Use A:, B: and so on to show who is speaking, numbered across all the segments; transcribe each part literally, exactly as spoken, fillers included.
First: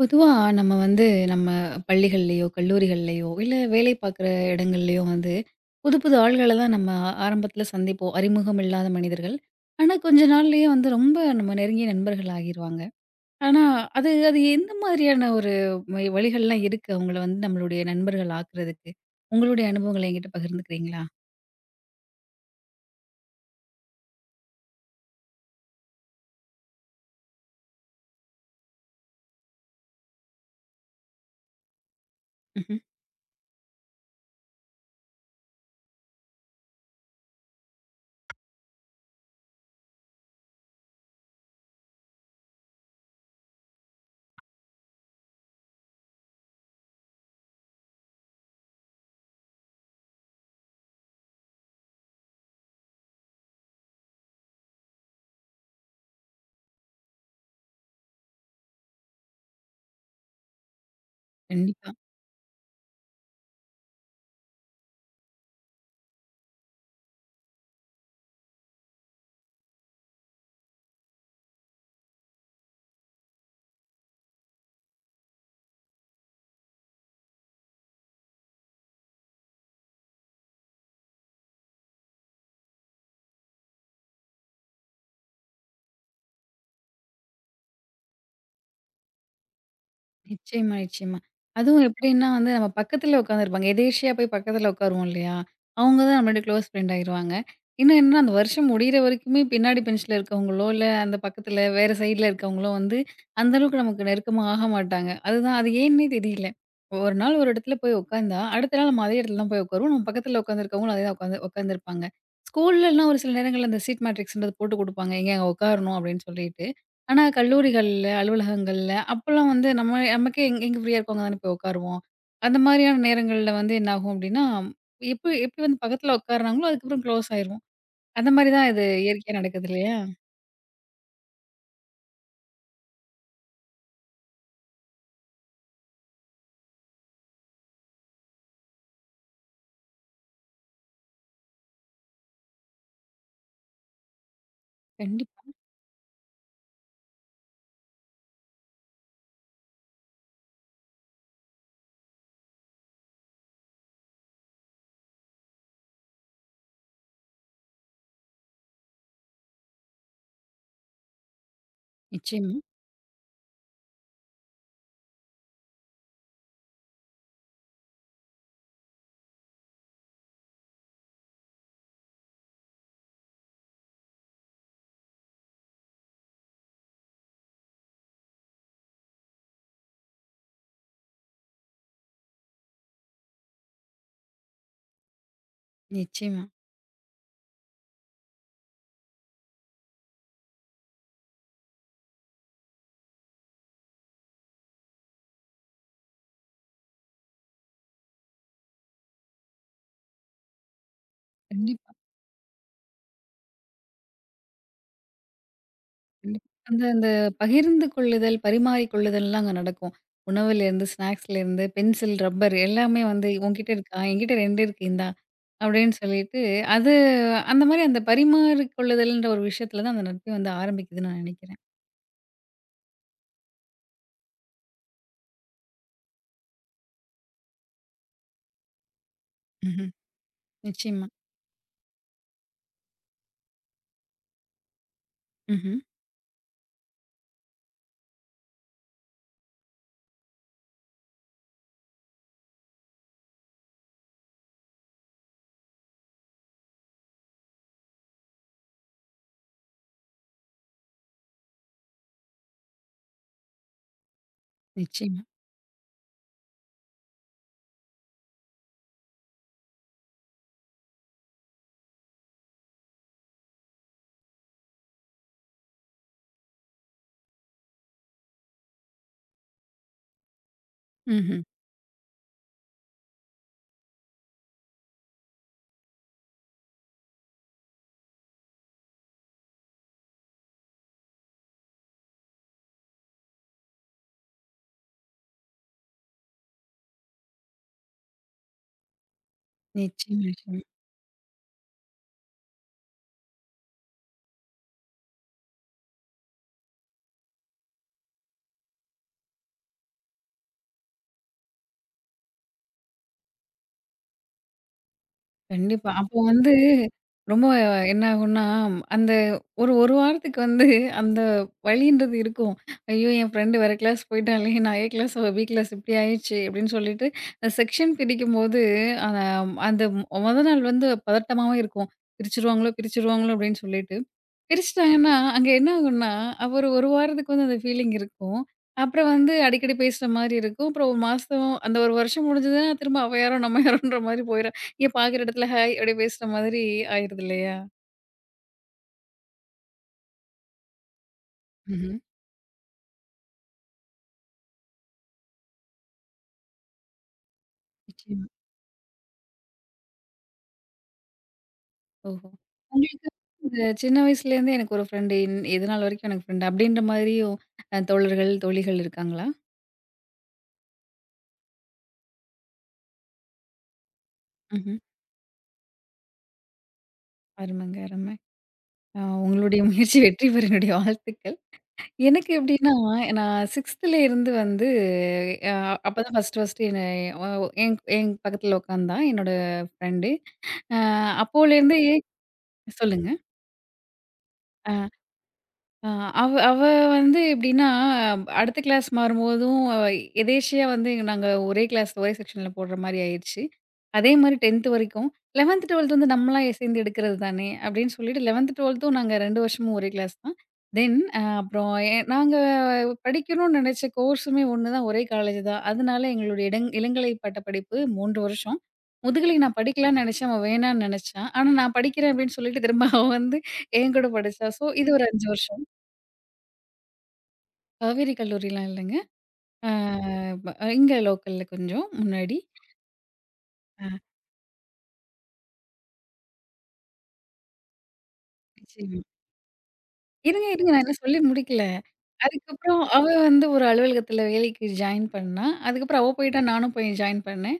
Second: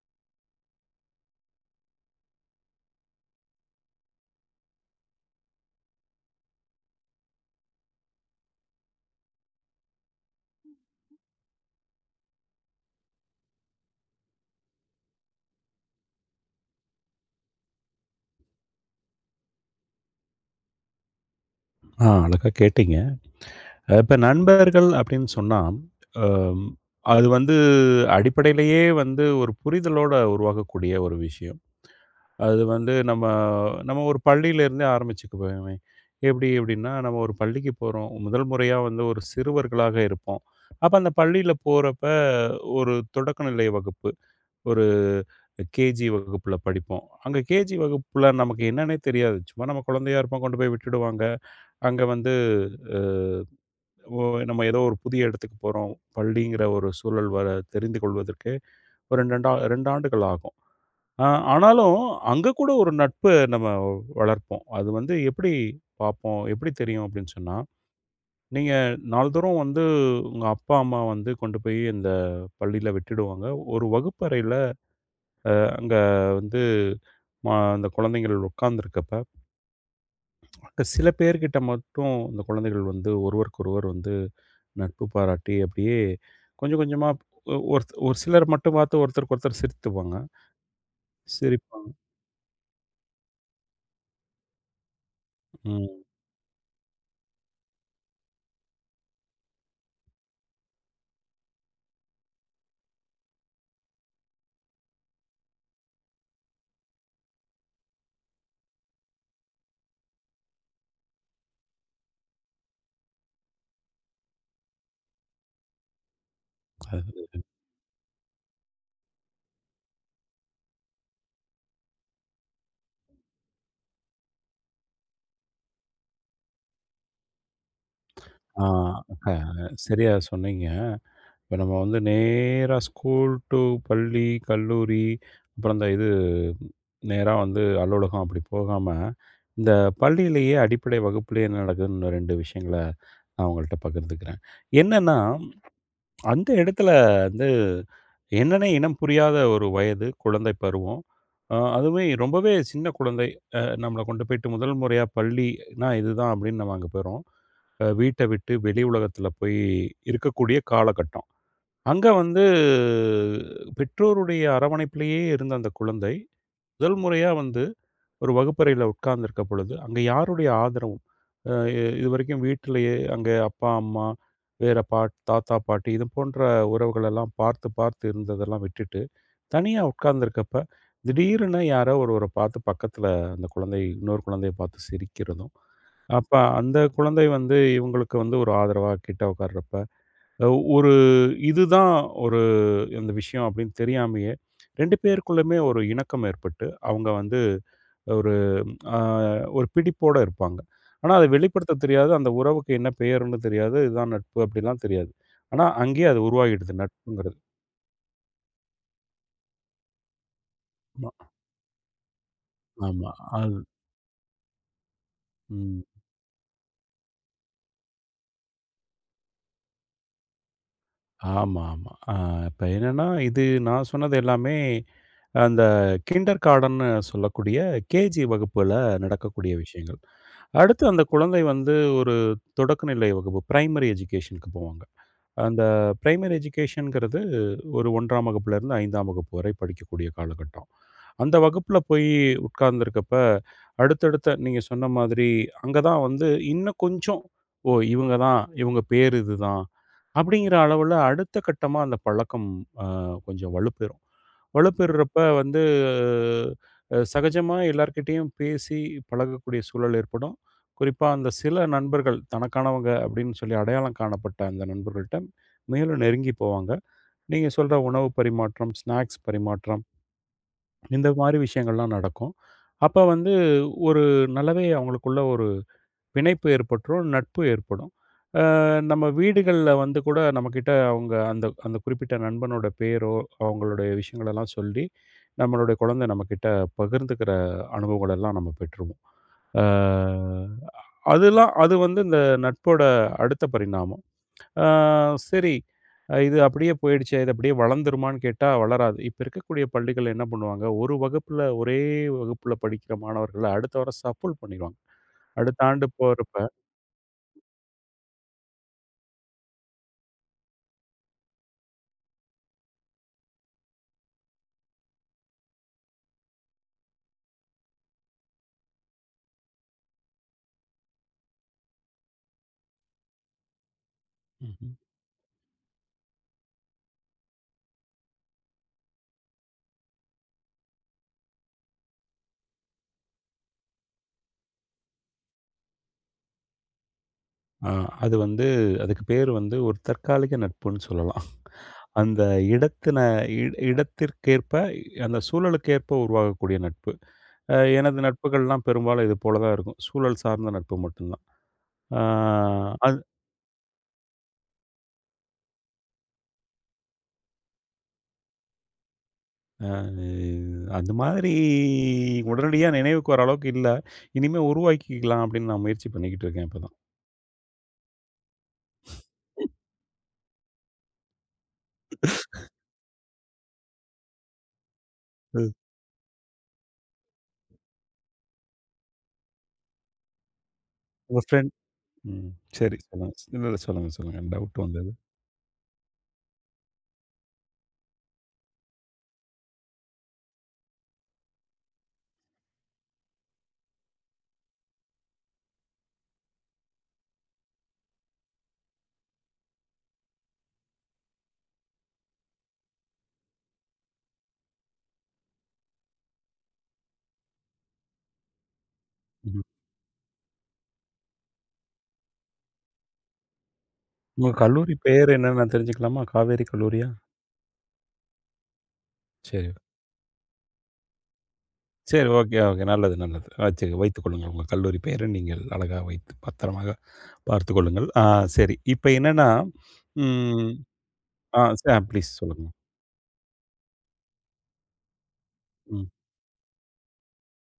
A: பொதுவா நம்ம வந்து நம்ம பள்ளிகள்லயோ, கல்லூரிகள்லயோ, இல்ல வேலை பார்க்குற இடங்கள்லயோ வந்து, புது புது ஆள்கள தான் நம்ம ஆரம்பத்தில சந்திப்போம். அறிமுகம் இல்லாத மனிதர்கள். ஆனா, கொஞ்ச நாள்லயே வந்து ரொம்ப நம்ம நெருங்கிய நண்பர்கள் ஆகிருவாங்க. ஆனா, அது அது எந்த மாதிரியான ஒரு வழி வழிகள்லாம் இருக்கு அவங்கள வந்து நம்மளுடைய நண்பர்கள் ஆக்குறதுக்கு? உங்களுடைய அனுபவங்கள என்கிட்ட பகிர்ந்துக்கிறீங்களா?
B: ஆ அழகா கேட்டீங்க. அ இப்ப நண்பர்கள் அப்படின்னு சொன்னா, அம் அது வந்து அடிப்படையிலேயே வந்து ஒரு புரிதலோட உருவாகக்கூடிய ஒரு விஷயம். அது
A: ம்ஹ்ம்.
B: வந்து நம்ம நம்ம ஒரு பள்ளியிலேருந்தே ஆரம்பிச்சுக்குவோமே. எப்படி எப்படின்னா, நம்ம ஒரு பள்ளிக்கு போறோம். முதல் முறையா வந்து ஒரு சிறுவர்களாக இருப்போம். அப்ப அந்த பள்ளியில போறப்ப ஒரு தொடக்கநிலை வகுப்பு. ஒரு கேஜி வகுப்புல படிப்போம். அங்க கேஜி வகுப்புல நமக்கு என்னன்னே தெரியாது. சும்மா நம்ம குழந்தையா இருப்போம். கொண்டு போய் விட்டுடுவாங்க. அங்க வந்து அ ஓ நம்ம ஏதோ ஒரு புதிய இடத்துக்கு போறோம். பள்ளிங்கிற ஒரு சூழல் வர தெரிந்து கொள்வதற்கு ஒரு இரண்டு ஆ இரண்டு ஆண்டுகள் ஆகும். அ
A: கண்டிப்பா.
B: ஆனாலும் அங்க கூட ஒரு நட்பு நம்ம வளர்ப்போம். அது வந்து எப்படி பார்ப்போம்? எப்படி தெரியும் அப்படின்னு சொன்னா, நீங்க நாள்தோறும் வந்து உங்க அப்பா, அம்மா வந்து கொண்டு போய் இந்த பள்ளியில விட்டுடுவாங்க. ஒரு வகுப்பறையில அங்க வந்து ம அந்த குழந்தைங்கள் உட்கார்ந்திருக்கப்ப சில பேர்கிட்ட மட்டும் இந்த குழந்தைகள் வந்து ஒருவருக்கொருவர் வந்து நட்பு பாராட்டி அப்படியே கொஞ்சம் கொஞ்சமா ஒ ஒரு ஒரு சிலர் மட்டும் பார்த்து ஒருத்தருக்கு ஒருத்தர் சிரித்துப்பாங்க.
A: நிச்சயமா, நிச்சயமா. அதுவும்
B: சிரிப்பாங்க.
A: எப்படின்னா வந்து நம்ம பக்கத்துல உட்காந்துருப்பாங்க. எதேர்ச்சியா போய் பக்கத்துல உட்காருவோம் இல்லையா?
B: ம்.
A: அவங்க தான் நம்மளோட க்ளோஸ் ஃப்ரெண்ட் ஆயிருவாங்க. இன்னும் என்னன்னா, அந்த வருஷம் முடியிற வரைக்குமே பின்னாடி பெஞ்ச்ல இருக்கவங்களோ, இல்ல அந்த பக்கத்துல வேற சைட்ல இருக்கவங்களோ வந்து அந்த அளவுக்கு நமக்கு நெருக்கமா ஆக மாட்டாங்க. அதுதான் அது ஏன்னே தெரியல. ஒரு நாள் ஒரு இடத்துல போய் உட்காந்தா, அடுத்த நாள் நம்ம அதே இடத்துல தான் போய் உட்காருவோம். நம்ம பக்கத்துல உட்காந்துருக்கவங்களும் அதே தான் உட்காந்து உட்காந்துருப்பாங்க. ஸ்கூல்லலாம் ஒரு சில நேரங்கள்ல அந்த சீட் மேட்ரிக்ஸ்ன்றது போட்டு குடுப்பாங்க. எங்கேங்க உட்காரணும் அப்படின்னு சொல்லிட்டு.
B: அது
A: ஆனா, கல்லூரிகள்ல, அலுவலகங்கள்ல அப்பலாம் வந்து நம்ம நமக்கே எங் எங்க ஃப்ரீயா இருக்கோ, அங்க தானே போய் உட்காருவோம். அந்த மாரியான நேரங்கள்ல வந்து என்னாகும் அப்டின்னா, எப்ப எப்படி வந்து பக்கத்துல உட்காருனாங்களோ, அதுக்கப்புறம் க்ளோஸ் ஆயிருவோம். அந்த மாரி
B: ஆ
A: தான் இது
B: அ
A: இயற்கையா நடக்குது இல்லையா?
B: சரியா சொன்னீங்க. இப்ப நம்ம வந்து நேரா ஸ்கூல் டூ பள்ளி, கல்லூரி அப்புறம் இந்த இது நேரா வந்து அலுவலகம் அப்படி போகாம, இந்த பள்ளியிலேயே அடிப்படை வகுப்பிலேயே என்ன நடக்குதுன்னு இரண்டு விஷயங்கள நான் உங்கள்ட்ட பகிர்ந்துக்கிறேன். என்னன்னா
A: கண்டிப்பா.
B: அந்த இடத்துல வந்து என்னன்னே இனம் புரியாத ஒரு வயது, குழந்தை பருவம். அ அதுவே ரொம்பவே சின்ன குழந்தை. அ நம்மள கொண்டு போயிட்டு முதல் முறையா பள்ளினா இதுதான் அப்படின்னு நம்ம அங்க போயிறோம். அ வீட்ட விட்டு வெளி உலகத்துல போய் இருக்கக்கூடிய காலகட்டம். அங்க வந்து
A: நிச்சயமா,
B: பெற்றோருடைய அரவணைப்பிலேயே இருந்த அந்த குழந்தை, முதல் முறையா வந்து ஒரு வகுப்பறையில உட்கார்ந்திருக்க பொழுது, அங்கே யாருடைய ஆதரவும், அ இ இதுவரைக்கும் வீட்டிலேயே அங்கே அப்பா, அம்மா, வேற பாட் தாத்தா, பாட்டி இது போன்ற உறவுகளெல்லாம் பார்த்து, பார்த்து இருந்ததெல்லாம் விட்டுட்டு, தனியா உட்கார்ந்திருக்கப்ப, திடீர்னு யாரோ ஒருவர பார்த்து பக்கத்தில அந்த குழந்தை இன்னொரு குழந்தைய பார்த்து சிரிக்கிறதும், அப்ப
A: நிச்சயமா.
B: அந்த குழந்தை வந்து இவங்களுக்கு வந்து ஒரு ஆதரவா கிட்ட உட்கார்றப்ப, அ ஒரு இதுதான் ஒரு இந்த விஷயம் அப்படின்னு தெரியாமயே, இரண்டு பேருக்குள்ளயுமே ஒரு இணக்கம் ஏற்பட்டு, அவங்க வந்து ஒரு அ ஒரு பிடிப்போட இருப்பாங்க. ஆனா, அத வெளிப்படுத்தத்
A: கண்டிப்பா.
B: தெரியாது. அந்த உறவுக்கு என்ன பெயர்ன்னு தெரியாது. இதுதான் நட்பு அப்படிலாம் தெரியாது. ஆனா, அங்கேயே அது
A: கண்டிப்பா.
B: உருவாகிடுது
A: அந்த அந்த
B: நட்புங்கிறது.
A: பகிர்ந்து கொள்ளுதல், பரிமாறிக் கொள்ளுதல்லாம் அங்க நடக்கும். உணவுலேருந்து,
B: ஆமா,
A: ஸ்நாக்ஸ்லேருந்து, பென்சில், ரப்பர் எல்லாமே
B: ஆமா.
A: வந்து
B: அது
A: "உன்கிட்ட இருக்கா? என்கிட்ட இரண்டு இருக்கு இந்தா"
B: ம்.
A: அப்படின்னு சொல்லிட்டு, அது அந்த மாரி அந்த பரிமாறிக் கொள்ளுதல்ன்ற ஒரு விஷயத்துல தான் அந்த நட்பே வந்து ஆரம்பிக்குதுன்னு நான் நெனைக்கிறேன்.
B: ஆமா, ஆமா. அ இப்ப என்னன்னா, இது நான் சொன்னது எல்லாமே அந்த கிண்டர் கார்டன்னு சொல்லக்கூடிய கேஜி வகுப்புல நடக்கக்கூடிய
A: ம்ஹ்ம்.
B: விஷயங்கள். அடுத்து அந்த
A: நிச்சயமா.
B: குழந்தை வந்து ஒரு தொடக்கநிலை வகுப்பு பிரைமரி எஜுகேஷனுக்கு போவாங்க. அந்த
A: ம்ஹ்ம்.
B: பிரைமரி எஜுகேஷன்ங்கிறது ஒரு முதலாம் வகுப்புலேருந்து ஐந்தாம் வகுப்பு வரை படிக்கக்கூடிய காலகட்டம். அந்த வகுப்புல போய் உட்கார்ந்திருக்கப்ப, அடுத்தடுத்த நீங்க சொன்ன மாதிரி, அங்க தான் வந்து இன்னும் கொஞ்சம், "ஓ! இவங்க தான், இவங்க பேர் இதுதான்." அப்படிங்கிற அளவுல அடுத்த கட்டமா அந்த பழக்கம் அ கொஞ்சம் வலுப்பெறும். வலுப்பெறுறப்ப
A: நிச்சயமா.
B: வந்து அ சகஜமா எல்லார்கிட்டயும் பேசி பழகக்கூடிய சூழல் ஏற்படும். குறிப்பா அந்த சில நண்பர்கள் தனக்கானவங்க அப்படின்னு சொல்லி அடையாளம் காணப்பட்ட அந்த நண்பர்கள்ட்ட மேலும் நெருங்கி போவாங்க. நீங்க சொல்ற உணவு பரிமாற்றம், ஸ்நாக்ஸ் பரிமாற்றம் இந்த மாரி
A: ம்ஹ்ம்.
B: விஷயங்கள்லாம் நடக்கும். அப்ப வந்து ஒரு நல்லாவே அவங்களுக்குள்ள ஒரு பிணைப்பு ஏற்பட்டுரும், நட்பு ஏற்படும். அ நம்ம வீடுகள்ல வந்து கூட நம்மக்கிட்ட அவுங்க அந்த அந்த குறிப்பிட்ட நண்பனோட பேரோ, அவுங்களுடைய விஷயங்களெல்லாம் சொல்லி, நம்மளுடைய குழந்தை நம்மக்கிட்ட பகிர்ந்துக்கிற அனுபவங்களெல்லாம் நம்ம பெற்றுருவோம். அ
A: நிச்சயமா, நிச்சயமா.
B: அதெல்லாம் அது வந்து இந்த நட்போட அடுத்த பரிணாமம். அ சரி, அ இது அப்படியே போயிடுச்சே! இது அப்படியே வளர்ந்துருமான்னு கேட்டா வளராது. இப்ப இருக்கக்கூடிய பள்ளிகள் என்ன பண்ணுவாங்க, ஒரு வகுப்புல ஒரே வகுப்புல படிக்கிற மாணவர்கள அடுத்த வருஷம் சப்புல் பண்ணிருவாங்க. அடுத்த ஆண்டு
A: கண்டிப்பா. அப்போ
B: போறப்ப
A: வந்து ரொம்ப என்ன ஆகும்னா, அந்த ஒரு 1 வாரத்துக்கு வந்து அந்த வலின்றது இருக்கும். ஐயோ! என் ஃப்ரெண்ட் வேற கிளாஸ் போய்ட்டாளே! நான் ஏ கிளாஸ், அவ பி கிளாஸ் இப்படி ஆயிடுச்சு அப்படின்னு சொல்லிட்டு, அந்த செக்ஷன் பிரிக்கும்போது அ அந்த மொத நாள் வந்து பதட்டமாவே இருக்கும். பிரிச்சுருவாங்களோ! பிரிச்சுருவாங்களோ! அப்படின்னு சொல்லிட்டு.
B: ம்.
A: பிரிச்சுட்டாங்கன்னா, அங்க என்ன ஆகும்னா, அவர் ஒரு 1 வாரத்துக்கு வந்து அந்த ஃபீலிங் இருக்கும். அப்புறம் வந்து அடிக்கடி பேசுற மாரி இருக்கும். அப்புறம் ஒரு மாசம் அந்த ஒரு வருஷம் முடிஞ்சதுன்னா, திரும்ப அவ யாரோ, நம்ம யாரோன்ற மாரி போயிரும். இங்க பாக்குற இடத்துல ஹாய் அப்படி பேசுற மாதிரி ஆயிருது இல்லையா?
B: ஆ, அது வந்து அதுக்கு பேரு வந்து ஒரு தற்காலிக நட்புன்னு சொல்லலாம்.
A: ம்ஹ்ம்.
B: அந்த இடத்தின இட இடத்திற்கேற்ப அந்த சூழலுக்கேற்ப உருவாகக்கூடிய நட்பு. அ எனது
A: நிச்சயமா.
B: நட்புகள்லாம் பெரும்பாலும் இது போல தான் இருக்கும். சூழல் சார்ந்த நட்பு மட்டும்தான். ஆ
A: ஓஹோ!
B: அது
A: உங்களுக்கு இந்த சின்ன வயசுலேருந்தே எனக்கு ஒரு ஃப்ரெண்டு, இன் இதுநாள் வரைக்கும் எனக்கு ஃப்ரெண்டு அப்படின்ற மாதிரியும் அ தோழர்கள், தோழிகள் இருக்காங்களா?
B: அ அந்த மாதிரி உடனடியா நினைவுக்கு வர அளவுக்கு இல்ல. இனிமே
A: ம்ஹ்ம்.
B: உருவாக்கிக்கலாம் அப்படின்னு நான் முயற்சி பண்ணிக்கிட்டு இருக்கேன் இப்பதான்.
A: அருமைங்க, அருமை. அ உங்களுடைய முயற்சி வெற்றி பெற என்னுடைய வாழ்த்துக்கள். எனக்கு எப்படின்னா, நான் 6த்துல இருந்து வந்து
B: ம்.
A: அ அப்பதான் ஃபர்ஸ்ட் ஃபர்ஸ்ட் என்ன அ என் என் பக்கத்துல உட்காந்தான் என்னோட ஃப்ரெண்டு. அ
B: உங்க ஃப்ரெண்ட்
A: அப்போலேருந்தே
B: ம். சரி
A: சொல்லுங்க.
B: சொல்லுங்க. இல்ல, இல்ல. சொல்லுங்க, சொல்லுங்க. டவுட் வந்தது.
A: அ அவ அவ வந்து எப்படின்னா, அடுத்த கிளாஸ் மாறும்போதும் அவ எதேர்ச்சியா வந்து நாங்க ஒரே கிளாஸ் ஒரே செக்ஷன்ல போடுற மாரி ஆயிருச்சு. அதே மாரி 10த் வரைக்கும் 11த், 12த் வந்து நம்மளா சேர்ந்து எடுக்கிறது தானே அப்படின்னு சொல்லிட்டு 11த், 12த்தும் நாங்க இரண்டு வருஷமும் ஒரே கிளாஸ் தான். தென் அ அப்புறம் எ நாங்க படிக்கணும்னு நினைச்ச கோர்ஸுமே ஒண்ணு தான், ஒரே காலேஜ் தான். அதனால எங்களுடைய இடங் இளங்கலை பட்ட படிப்பு மூன்று வருஷம். முதுகலை
B: ம்ஹ்ம்.
A: நான் படிக்கலாம்னு நினைச்சேன். அவ வேணான்னு நினைச்சா. ஆனா நான் படிக்கிறேன் அப்படின்னு சொல்லிட்டு திரும்ப அவ வந்து என்கூட
B: உங்க
A: படிச்சா. ஸோ
B: கல்லூரி
A: இது ஒரு
B: பேர்
A: ஐந்து
B: என்னன்னு நான்
A: வருஷம்.
B: தெரிஞ்சுக்கலாமா? காவேரி கல்லூரியா?
A: காவேரி கல்லூரிலாம் இல்லங்க.
B: சரி.
A: ஆ ப இங்க லோக்கல்ல கொஞ்சம்
B: சரி.
A: முன்னாடி.
B: Okay, okay. நல்லது, நல்லது. வச்சு
A: ஆ
B: வைத்துக் கொள்ளுங்கள். உங்க கல்லூரி பெயரை நீங்கள் அழகா வைத்து பத்திரமாக பார்த்துக் கொள்ளுங்கள். ஆ சரி. இப்ப
A: நிச்சயமா.
B: என்னன்னா,
A: இருங்க,
B: ம்.
A: இருங்க. நான் இன்னும் சொல்லி
B: ஆ
A: முடிக்கல.
B: ச ப்ளீஸ் சொல்லுங்க.
A: அதுக்கப்புறம் அவ வந்து ஒரு அலுவலகத்தில வேலைக்கு ஜாயின் பண்ணா.
B: ம்.
A: அதுக்கப்புறம் அவ போயிட்டா, நானும் போய் ஜாயின் பண்ணேன்.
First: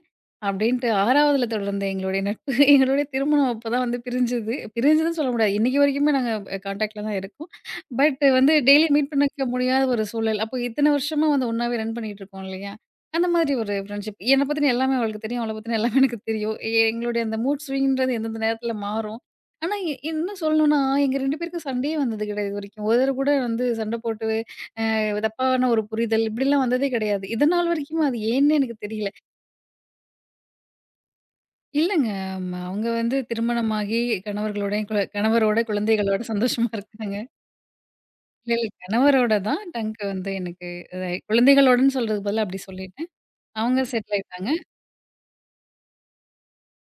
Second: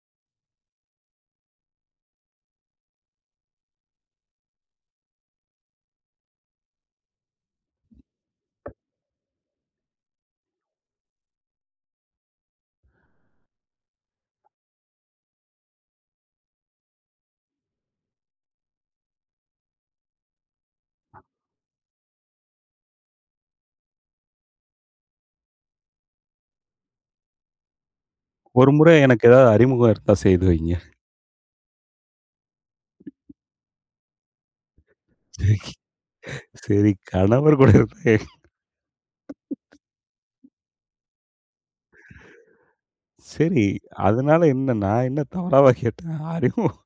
A: அப்படின்ட்டு 6வதுல தொடர்ந்த எங்களுடைய நட்பு, எங்களுடைய திருமணம் அப்பதான் வந்து பிரிஞ்சது. பிரிஞ்சதுன்னு சொல்ல முடியாது. இன்னைக்கு வரைக்குமே நாங்க கான்டாக்ட்ல தான் இருக்கோம். பட் வந்து டெய்லி மீட் பண்ணிக்க முடியாத ஒரு சூழல். அப்போ இத்தன வருஷமா வந்து ஒண்ணாவே ரன் பண்ணிட்டு இருக்கோம் இல்லையா? அந்த மாதிரி ஒரு ஃப்ரெண்ட்ஷிப். என்ன பத்தின எல்லாமே அவளுக்கு தெரியும். அவள பத்தின எல்லாமே எனக்கு தெரியும். எ- எங்களுடைய அந்த மூட் ஸ்விங்ன்றது எந்தெந்த நேரத்தில மாறும். ஆனா, இ- இன்னும் சொல்லணும்னா, எங்க இரண்டு பேருக்கும் சண்டையே வந்தது கிடையாது இதுவரைக்கும். ஒரு தடவ கூட வந்து சண்டை போட்டு அ தப்பான ஒரு புரிதல் இப்படிலாம் வந்ததே கிடையாது. இதுநாள் வரைக்கும் அது ஏன்னு
B: ஒரு
A: எனக்கு
B: முறை
A: தெரியல.
B: எனக்கு ஏதாவது அறிமுகம் இருந்தா செய்து வைங்க.
A: இல்லங்க ம அவங்க வந்து திருமணமாகி கணவர்களோடயும் கு கணவரோட
B: சரி
A: குழந்தைகளோட சந்தோஷமா
B: சரி,
A: இருக்காங்க.
B: கணவர் கூட இருந்தா
A: இல்ல, இல்ல கணவரோட தான் டங்க் வந்து எனக்கு அ குழந்தைகளோடன்னு சொல்றதுக்கு பதிலா அப்படி சொல்லிட்டேன்.
B: சரி.
A: அவங்க செட்டில்
B: அதனால
A: ஆயிட்டாங்க.
B: என்ன நான் என்ன தவறாவா கேட்டேன்? அறிமுகம்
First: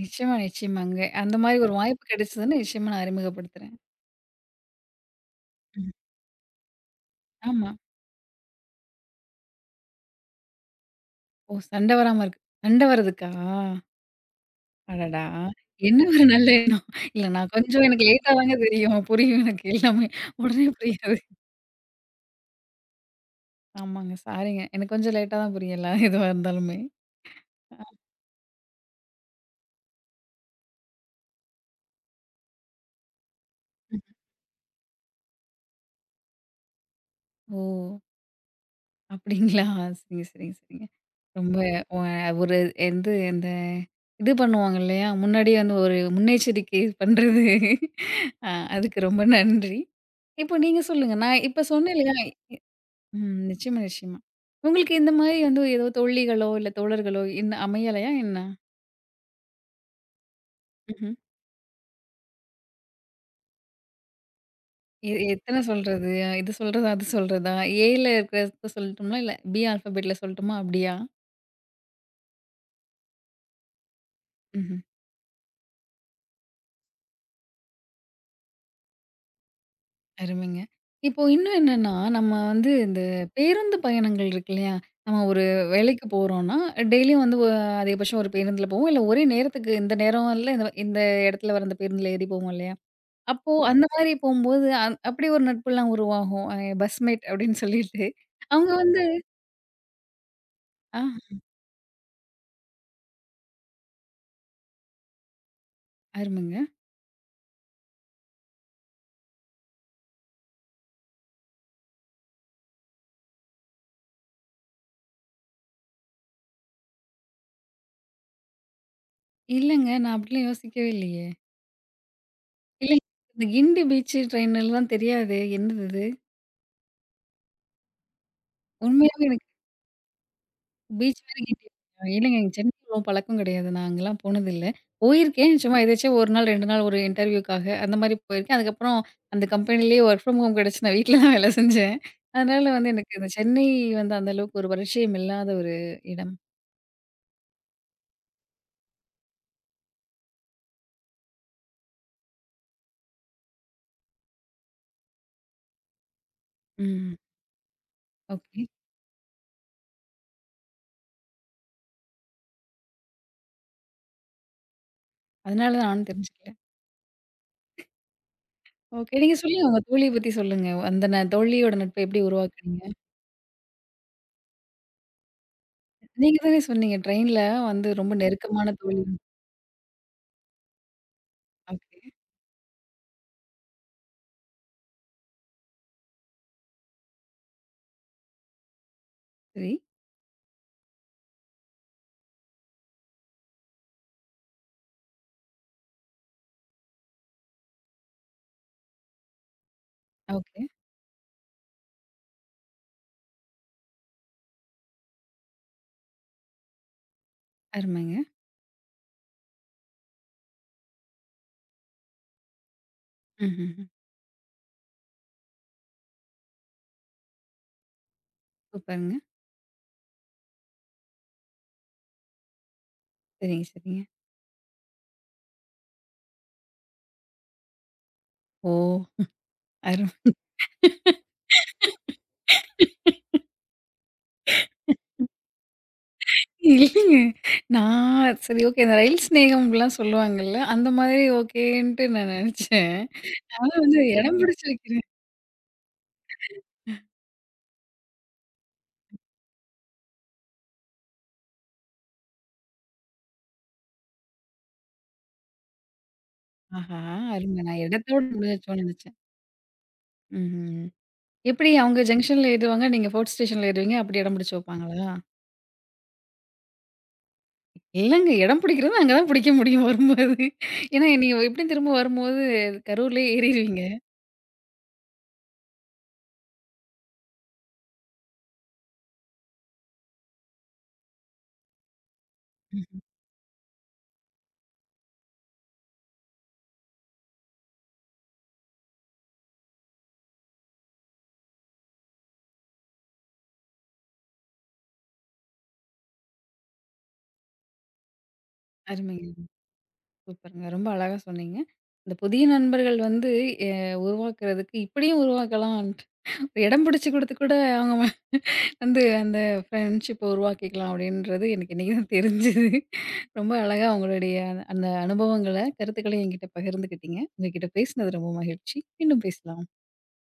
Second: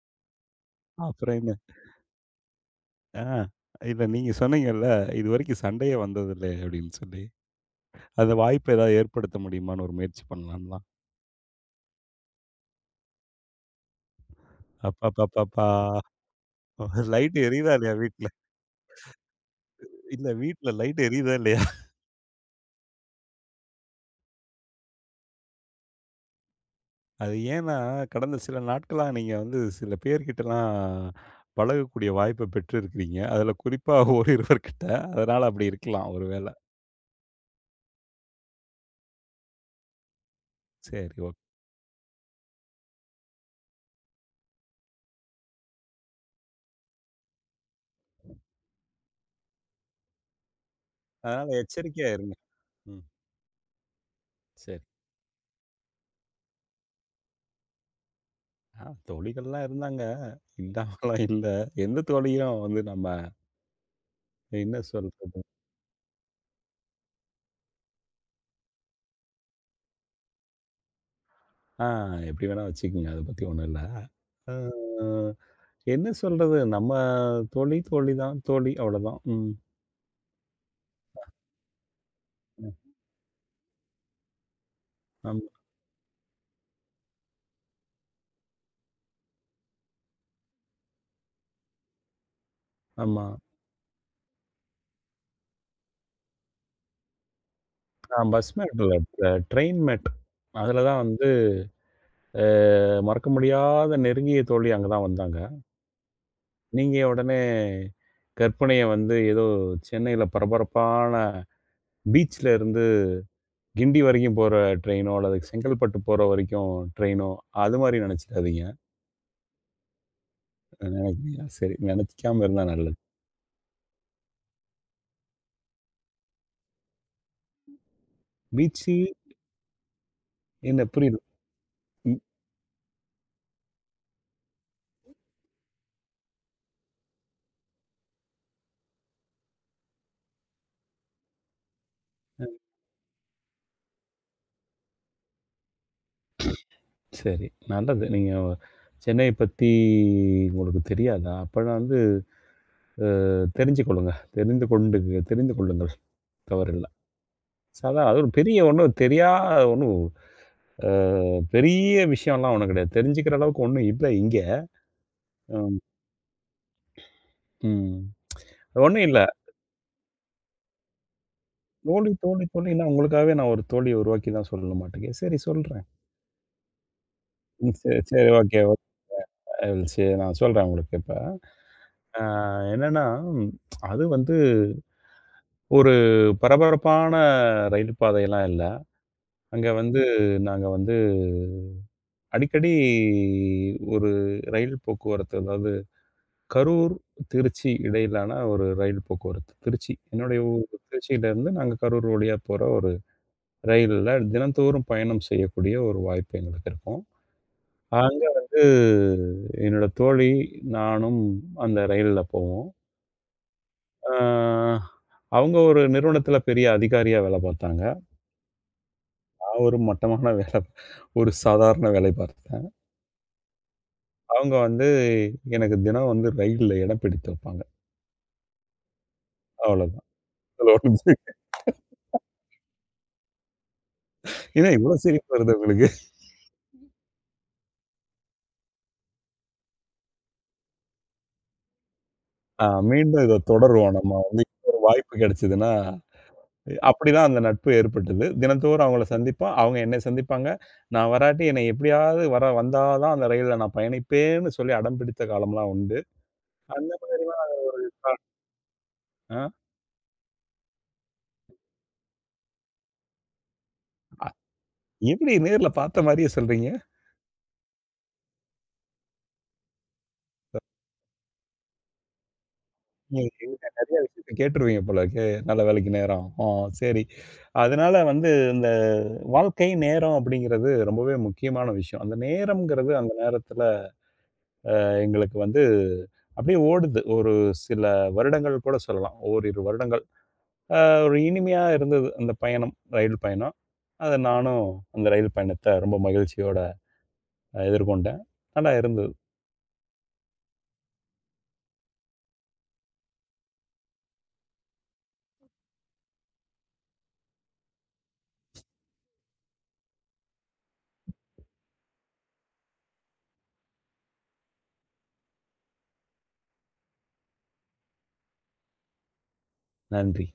A: நிச்சயமா, நிச்சயமாங்க. அந்த
B: அப்புறம் என்ன?
A: மாரி ஒரு வாய்ப்பு கிடைச்சதுன்னு நிச்சயமா நான்
B: ஆ
A: அறிமுகப்படுத்துறேன்.
B: இல்ல நீங்க சொன்னீங்கல்ல, இதுவரைக்கும்
A: ம்.
B: சண்டையே வந்ததில்ல அப்படின்னு சொல்லி.
A: ஆமா.
B: அந்த வாய்ப்ப ஏதாவது ஏற்படுத்த முடியுமான்னு ஒரு முயற்சி பண்ணலாம்லாம்.
A: ஓ! சண்டை வராம இருக்கு. சண்டை வருதுக்கா? அடடா!
B: அப்பப்பப்பப்பா!
A: என்ன ஒரு நல்ல எண்ணம். இல்ல
B: லைட்
A: நான்
B: எரியுதா
A: கொஞ்சம்
B: இல்லையா
A: எனக்கு
B: வீட்ல?
A: லேட்டா தாங்க தெரியும். புரியும் எனக்கு எல்லாமே.
B: இல்ல
A: உடனே
B: வீட்ல லைட்
A: புரியாது.
B: எரியுதா இல்லையா?
A: ஆமாங்க. சாரிங்க. எனக்கு கொஞ்சம் லேட்டா தான் புரியும் எல்லா எதுவா இருந்தாலுமே.
B: அது ஏன்னா,
A: அ
B: கடந்த சில நாட்களா நீங்க வந்து சில பேர்கிட்டலாம் பழகக்கூடிய வாய்ப்ப பெற்றிருக்கிறீங்க. அதில குறிப்பா ஓரிருவர்கிட்ட. அதனால அப்படி இருக்கலாம் ஒரு வேள.
A: ஓ! அப்டிங்களா? சரிங்க, சரிங்க, சரிங்க.
B: சரி ஓகே.
A: ரொம்ப ஒ ஒரு எந்து இந்த இது பண்ணுவாங்க இல்லையா? முன்னாடியே வந்து ஒரு முன்னெச்சரிக்கை பண்றது. அ அதுக்கு ரொம்ப நன்றி. இப்போ நீங்க சொல்லுங்க. நான்
B: அதனால
A: இப்ப சொன்னேன்
B: எச்சரிக்கையா
A: இல்லையா?
B: இருங்க. ம்.
A: ம். நிச்சயமா, நிச்சயமா.
B: சரி.
A: உங்களுக்கு இந்த மாரி வந்து ஏதோ தோழிகளோ, இல்ல தோழர்களோ என்ன அமையலையா என்ன?
B: ஆ தோழிகள்லாம் இருந்தாங்க.
A: ம்ஹ்ம்.
B: இல்லாமலாம் இல்ல. எந்த தோழியும் வந்து நம்ம என்ன
A: எ
B: சொல்றது?
A: எத்தன சொல்றது? இது சொல்றதா? அது சொல்றதா? ஏல இருக்கிறத சொல்லட்டுமா? இல்ல பி ஆல்ஃபபெட்ல சொல்லட்டுமா? அப்படியா?
B: ஆ எப்படி வேணா வச்சுக்கங்க. அத பத்தி ஒண்ணும் இல்ல. அ
A: ம்ஹ்ம்.
B: என்ன சொல்றது? நம்ம தோழி, தோழி தான். தோழி அவ்வளோதான். ம்.
A: அருமைங்க. இப்போ இன்னும் என்னன்னா, நம்ம வந்து இந்த பேருந்து பயணங்கள் இருக்கு இல்லையா? நம்ம
B: அ
A: ஒரு வேலைக்கு போறோம்னா, டெய்லியும் வந்து ஒ அதிகபட்சம் ஒரு பேருந்துல போவோம். இல்ல ஒரே நேரத்துக்கு இந்த நேரம் இல்ல இந்த இந்த இடத்துல வர இந்த பேருந்துல ஏறி போவோம் இல்லையா?
B: ஆமா.
A: அப்போ அந்த மாதிரி போம்போது அந் அப்படி ஒரு நட்புலாம் உருவாகும். அ பஸ்மேட் அப்படின்னு சொல்லிட்டு.
B: நான் பஸ்
A: அவங்க
B: மேட் இல்ல.
A: வந்து
B: அ ட்ரெயின் மேட். அதுல
A: ஆ
B: தான் வந்து அ மறக்க முடியாத நெருங்கிய தோழி அங்க தான் வந்தாங்க.
A: அருமைங்க.
B: நீங்க உடனே கற்பனைய வந்து ஏதோ சென்னையில பரபரப்பான பீச்ல இருந்து கிண்டி வரைக்கும் போற ட்ரெயினோ, அல்லது செங்கல்பட்டு போற வரைக்கும் ட்ரெயினோ, அது மாரி நெனச்சுக்காதீங்க.
A: இல்லங்க. நான் அப்படிலாம் யோசிக்கவே இல்லையே!
B: நெனைக்கிறீங்களா? சரி. நெனைக்காம இருந்தா
A: இல்ல.
B: நல்லது.
A: இந்த கிண்டி பீச் ட்ரெயின்லாம் தெரியாது. என்னது இது?
B: பீச்சு
A: உண்மையாவே எனக்கு
B: என்ன புரியுது.
A: பீச் வேற கிண்டி
B: ம்.
A: இல்லங்க எங்க சென்னை அவ்வளவு பழக்கம் கிடையாது. நான் அங்கலாம் போனதில்ல. போயிருக்கேன். சும்மா எதாச்சும் ஒரு நாள், இரண்டு நாள் ஒரு இன்டர்வியூக்காக அந்த மாரி போயிருக்கேன். அதுக்கப்புறம் அந்த கம்பெனிலேயே வொர்க் ஃப்ரம் ஹோம் கிடைச்சு நான் வீட்ல தான் வேலை செஞ்சேன். அதனால வந்து எனக்கு இந்த சென்னை வந்து அந்த அளவுக்கு ஒரு பரிச்சயம் இல்லாத ஒரு இடம்.
B: சரி. நல்லது. நீங்க சென்னைய பத்தி உங்களுக்கு தெரியாதா? அப்பன்னா வந்து அ தெரிஞ்சு கொள்ளுங்க. தெரிந்து கொண்டு தெரிந்து கொள்ளுங்கள். தவறில்ல.
A: ம்.
B: சாதா அது ஒரு பெரிய
A: ஓகே.
B: ஒண்ணும் தெரியா ஒண்ணும் அ பெரிய விஷயம்லாம் ஒண்ணும் கிடையாது. தெரிஞ்சுக்கிற அளவுக்கு ஒண்ணும் இல்ல இங்க.
A: அதனால
B: ம்.
A: தான் நானும் தெரிஞ்சுக்கல.
B: ம். ஒண்ணும்
A: ஓகே.
B: இல்ல.
A: நீங்க சொல்லுங்க உங்க தோழிய பத்தி சொல்லுங்க. அந்த ந தோழியோட நட்ப
B: தோழி,
A: எப்படி
B: தோழி, தோழி
A: உருவாக்குனீங்க?
B: நான் உங்களுக்காகவே நான் ஒரு தோழிய உருவாக்கி தான் சொல்லல மாட்டேங்க. சரி சொல்றேன்.
A: நீங்க தானே சொன்னீங்க ட்ரெயின்ல
B: ம்.
A: வந்து
B: சரி,
A: ரொம்ப
B: சரி. ஓகே.
A: நெருக்கமான தோழி.
B: சரி நான் சொல்றேன் உங்களுக்கு இப்ப.
A: ஓகே.
B: அ என்னன்னா, ம், அது வந்து ஒரு பரபரப்பான ரயில் பாதைலாம் இல்ல. அங்க
A: சரி.
B: வந்து நாங்க வந்து அடிக்கடி ஒரு ரயில் போக்குவரத்து, அதாவது கரூர், திருச்சி இடையிலான ஒரு ரயில் போக்குவரத்து. திருச்சி என்னுடைய
A: ஓகே.
B: ஊர் திருச்சியிலேருந்து நாங்க கரூர் வழியா போற ஒரு ரயில்ல தினந்தோறும் பயணம் செய்யக்கூடிய ஒரு வாய்ப்பு எங்களுக்கு இருக்கும்.
A: அருமைங்க.
B: அங்க வந்து என்னோட தோழி, நானும் அந்த ரயில்ல போவோம்.
A: ம்ஹ்ஹ்ம்.
B: ஆ அவங்க ஒரு நிறுவனத்தில பெரிய அதிகாரியா வேலை பார்த்தாங்க.
A: சூப்பருங்க.
B: நான் ஒரு மட்டமான வேலை ஒரு சாதாரண வேலை பார்த்தேன்.
A: சரிங்க, சரிங்க.
B: அவங்க வந்து எனக்கு தினம் வந்து ரயில்ல இடம் பிடித்து வைப்பாங்க.
A: ஓ!
B: அவ்வளதான்.
A: அரும.
B: என்ன இவ்வளோ சிரிப்பு வருது உங்களுக்கு?
A: இல்லைங்க. நான் சரி ஓகே. இந்த ரயில் சிநேகம்லாம் சொல்லுவாங்கல்ல. அந்த மாதிரி ஓகேன்ட்டு நான்
B: ஆ
A: நெனச்சேன்.
B: மீண்டும் இத
A: ஆனா
B: தொடருவோம்.
A: வந்து
B: நம்ம
A: இடம்
B: வந்து
A: பிடிச்சு
B: இன்னொரு
A: வைக்கிறேன்.
B: வாய்ப்பு கிடைச்சதுன்னா, அப்படிதான் அந்த நட்பு ஏற்பட்டது. தினந்தோறும் அவங்கள சந்திப்போம். அவங்க என்னை சந்திப்பாங்க. நான் வராட்டி என்னை எப்படியாவது வர வந்தா தான் அந்த ரயில்ல நான் பயணிப்பேன்னு சொல்லி அடம் பிடித்த காலம்லாம் உண்டு. அந்த
A: ஆஹா!
B: மாதிரிலாம்
A: அருமை. நான் இடத்தோட முடிஞ்சிருச்சோன்னு நெனச்சேன்.
B: ஆ
A: ம்ஹ்ம். எப்படி அவங்க ஜங்ஷன்ல ஏறுவாங்க, நீங்க ஃபோர்த் ஸ்டேஷன்ல ஏறுவீங்க. அப்படி
B: அ
A: இடம் பிடிச்சு வைப்பாங்களா?
B: எப்படி நேர்ல பார்த்த மாரியே சொல்றீங்க?
A: இல்லங்க. இடம் பிடிக்கிறது அங்க தான் பிடிக்க முடியும் வரும்போது. ஏன்னா நீங்க எப்படியும் திரும்ப வரும்போது
B: நீங்க
A: கரூர்லயே
B: என்கிட்ட
A: ஏறிருவீங்க.
B: நெறைய விஷயத்த கேட்டுருவீங்க போல இருக்கே. நல்ல வேளைக்கு நேரம். ஆ சரி. அதனால வந்து இந்த வாழ்க்கை நேரம் அப்படிங்கிறது ரொம்பவே முக்கியமான விஷயம். அந்த நேரம்ங்கிறது அந்த நேரத்தில எங்களுக்கு வந்து அப்படியே ஓடுது. ஒரு சில வருடங்கள் கூட சொல்லலாம். ஓரிரு வருடங்கள். அ ஒரு இனிமையா இருந்தது அந்த பயணம், ரயில் பயணம். அத நானும் அந்த ரயில் பயணத்த ரொம்ப மகிழ்ச்சியோட அஹ் எதிர்கொண்டேன். நல்லா இருந்தது.
A: அருமைங்க. சூப்பருங்க. ரொம்ப அழகா சொன்னீங்க. இந்த புதிய நண்பர்கள் வந்து எ உருவாக்குறதுக்கு இப்படியும் உருவாக்கலான்ட்டு இடம் பிடிச்சு குடுத்து கூட அவங்க ம- வந்து அந்த ஃப்ரெண்ட்ஷிப்ப உருவாக்கிக்கலாம் அப்படின்றது எனக்கு இன்னைக்கு தான் தெரிஞ்சது. ரொம்ப அழகா உங்களுடைய அந்த அனுபவங்கள, கருத்துக்கள என்கிட்ட பகிர்ந்துக்கிட்டீங்க. உங்ககிட்ட பேசினது ரொம்ப மகிழ்ச்சி. மீண்டும் பேசலாம்.
B: நன்றி.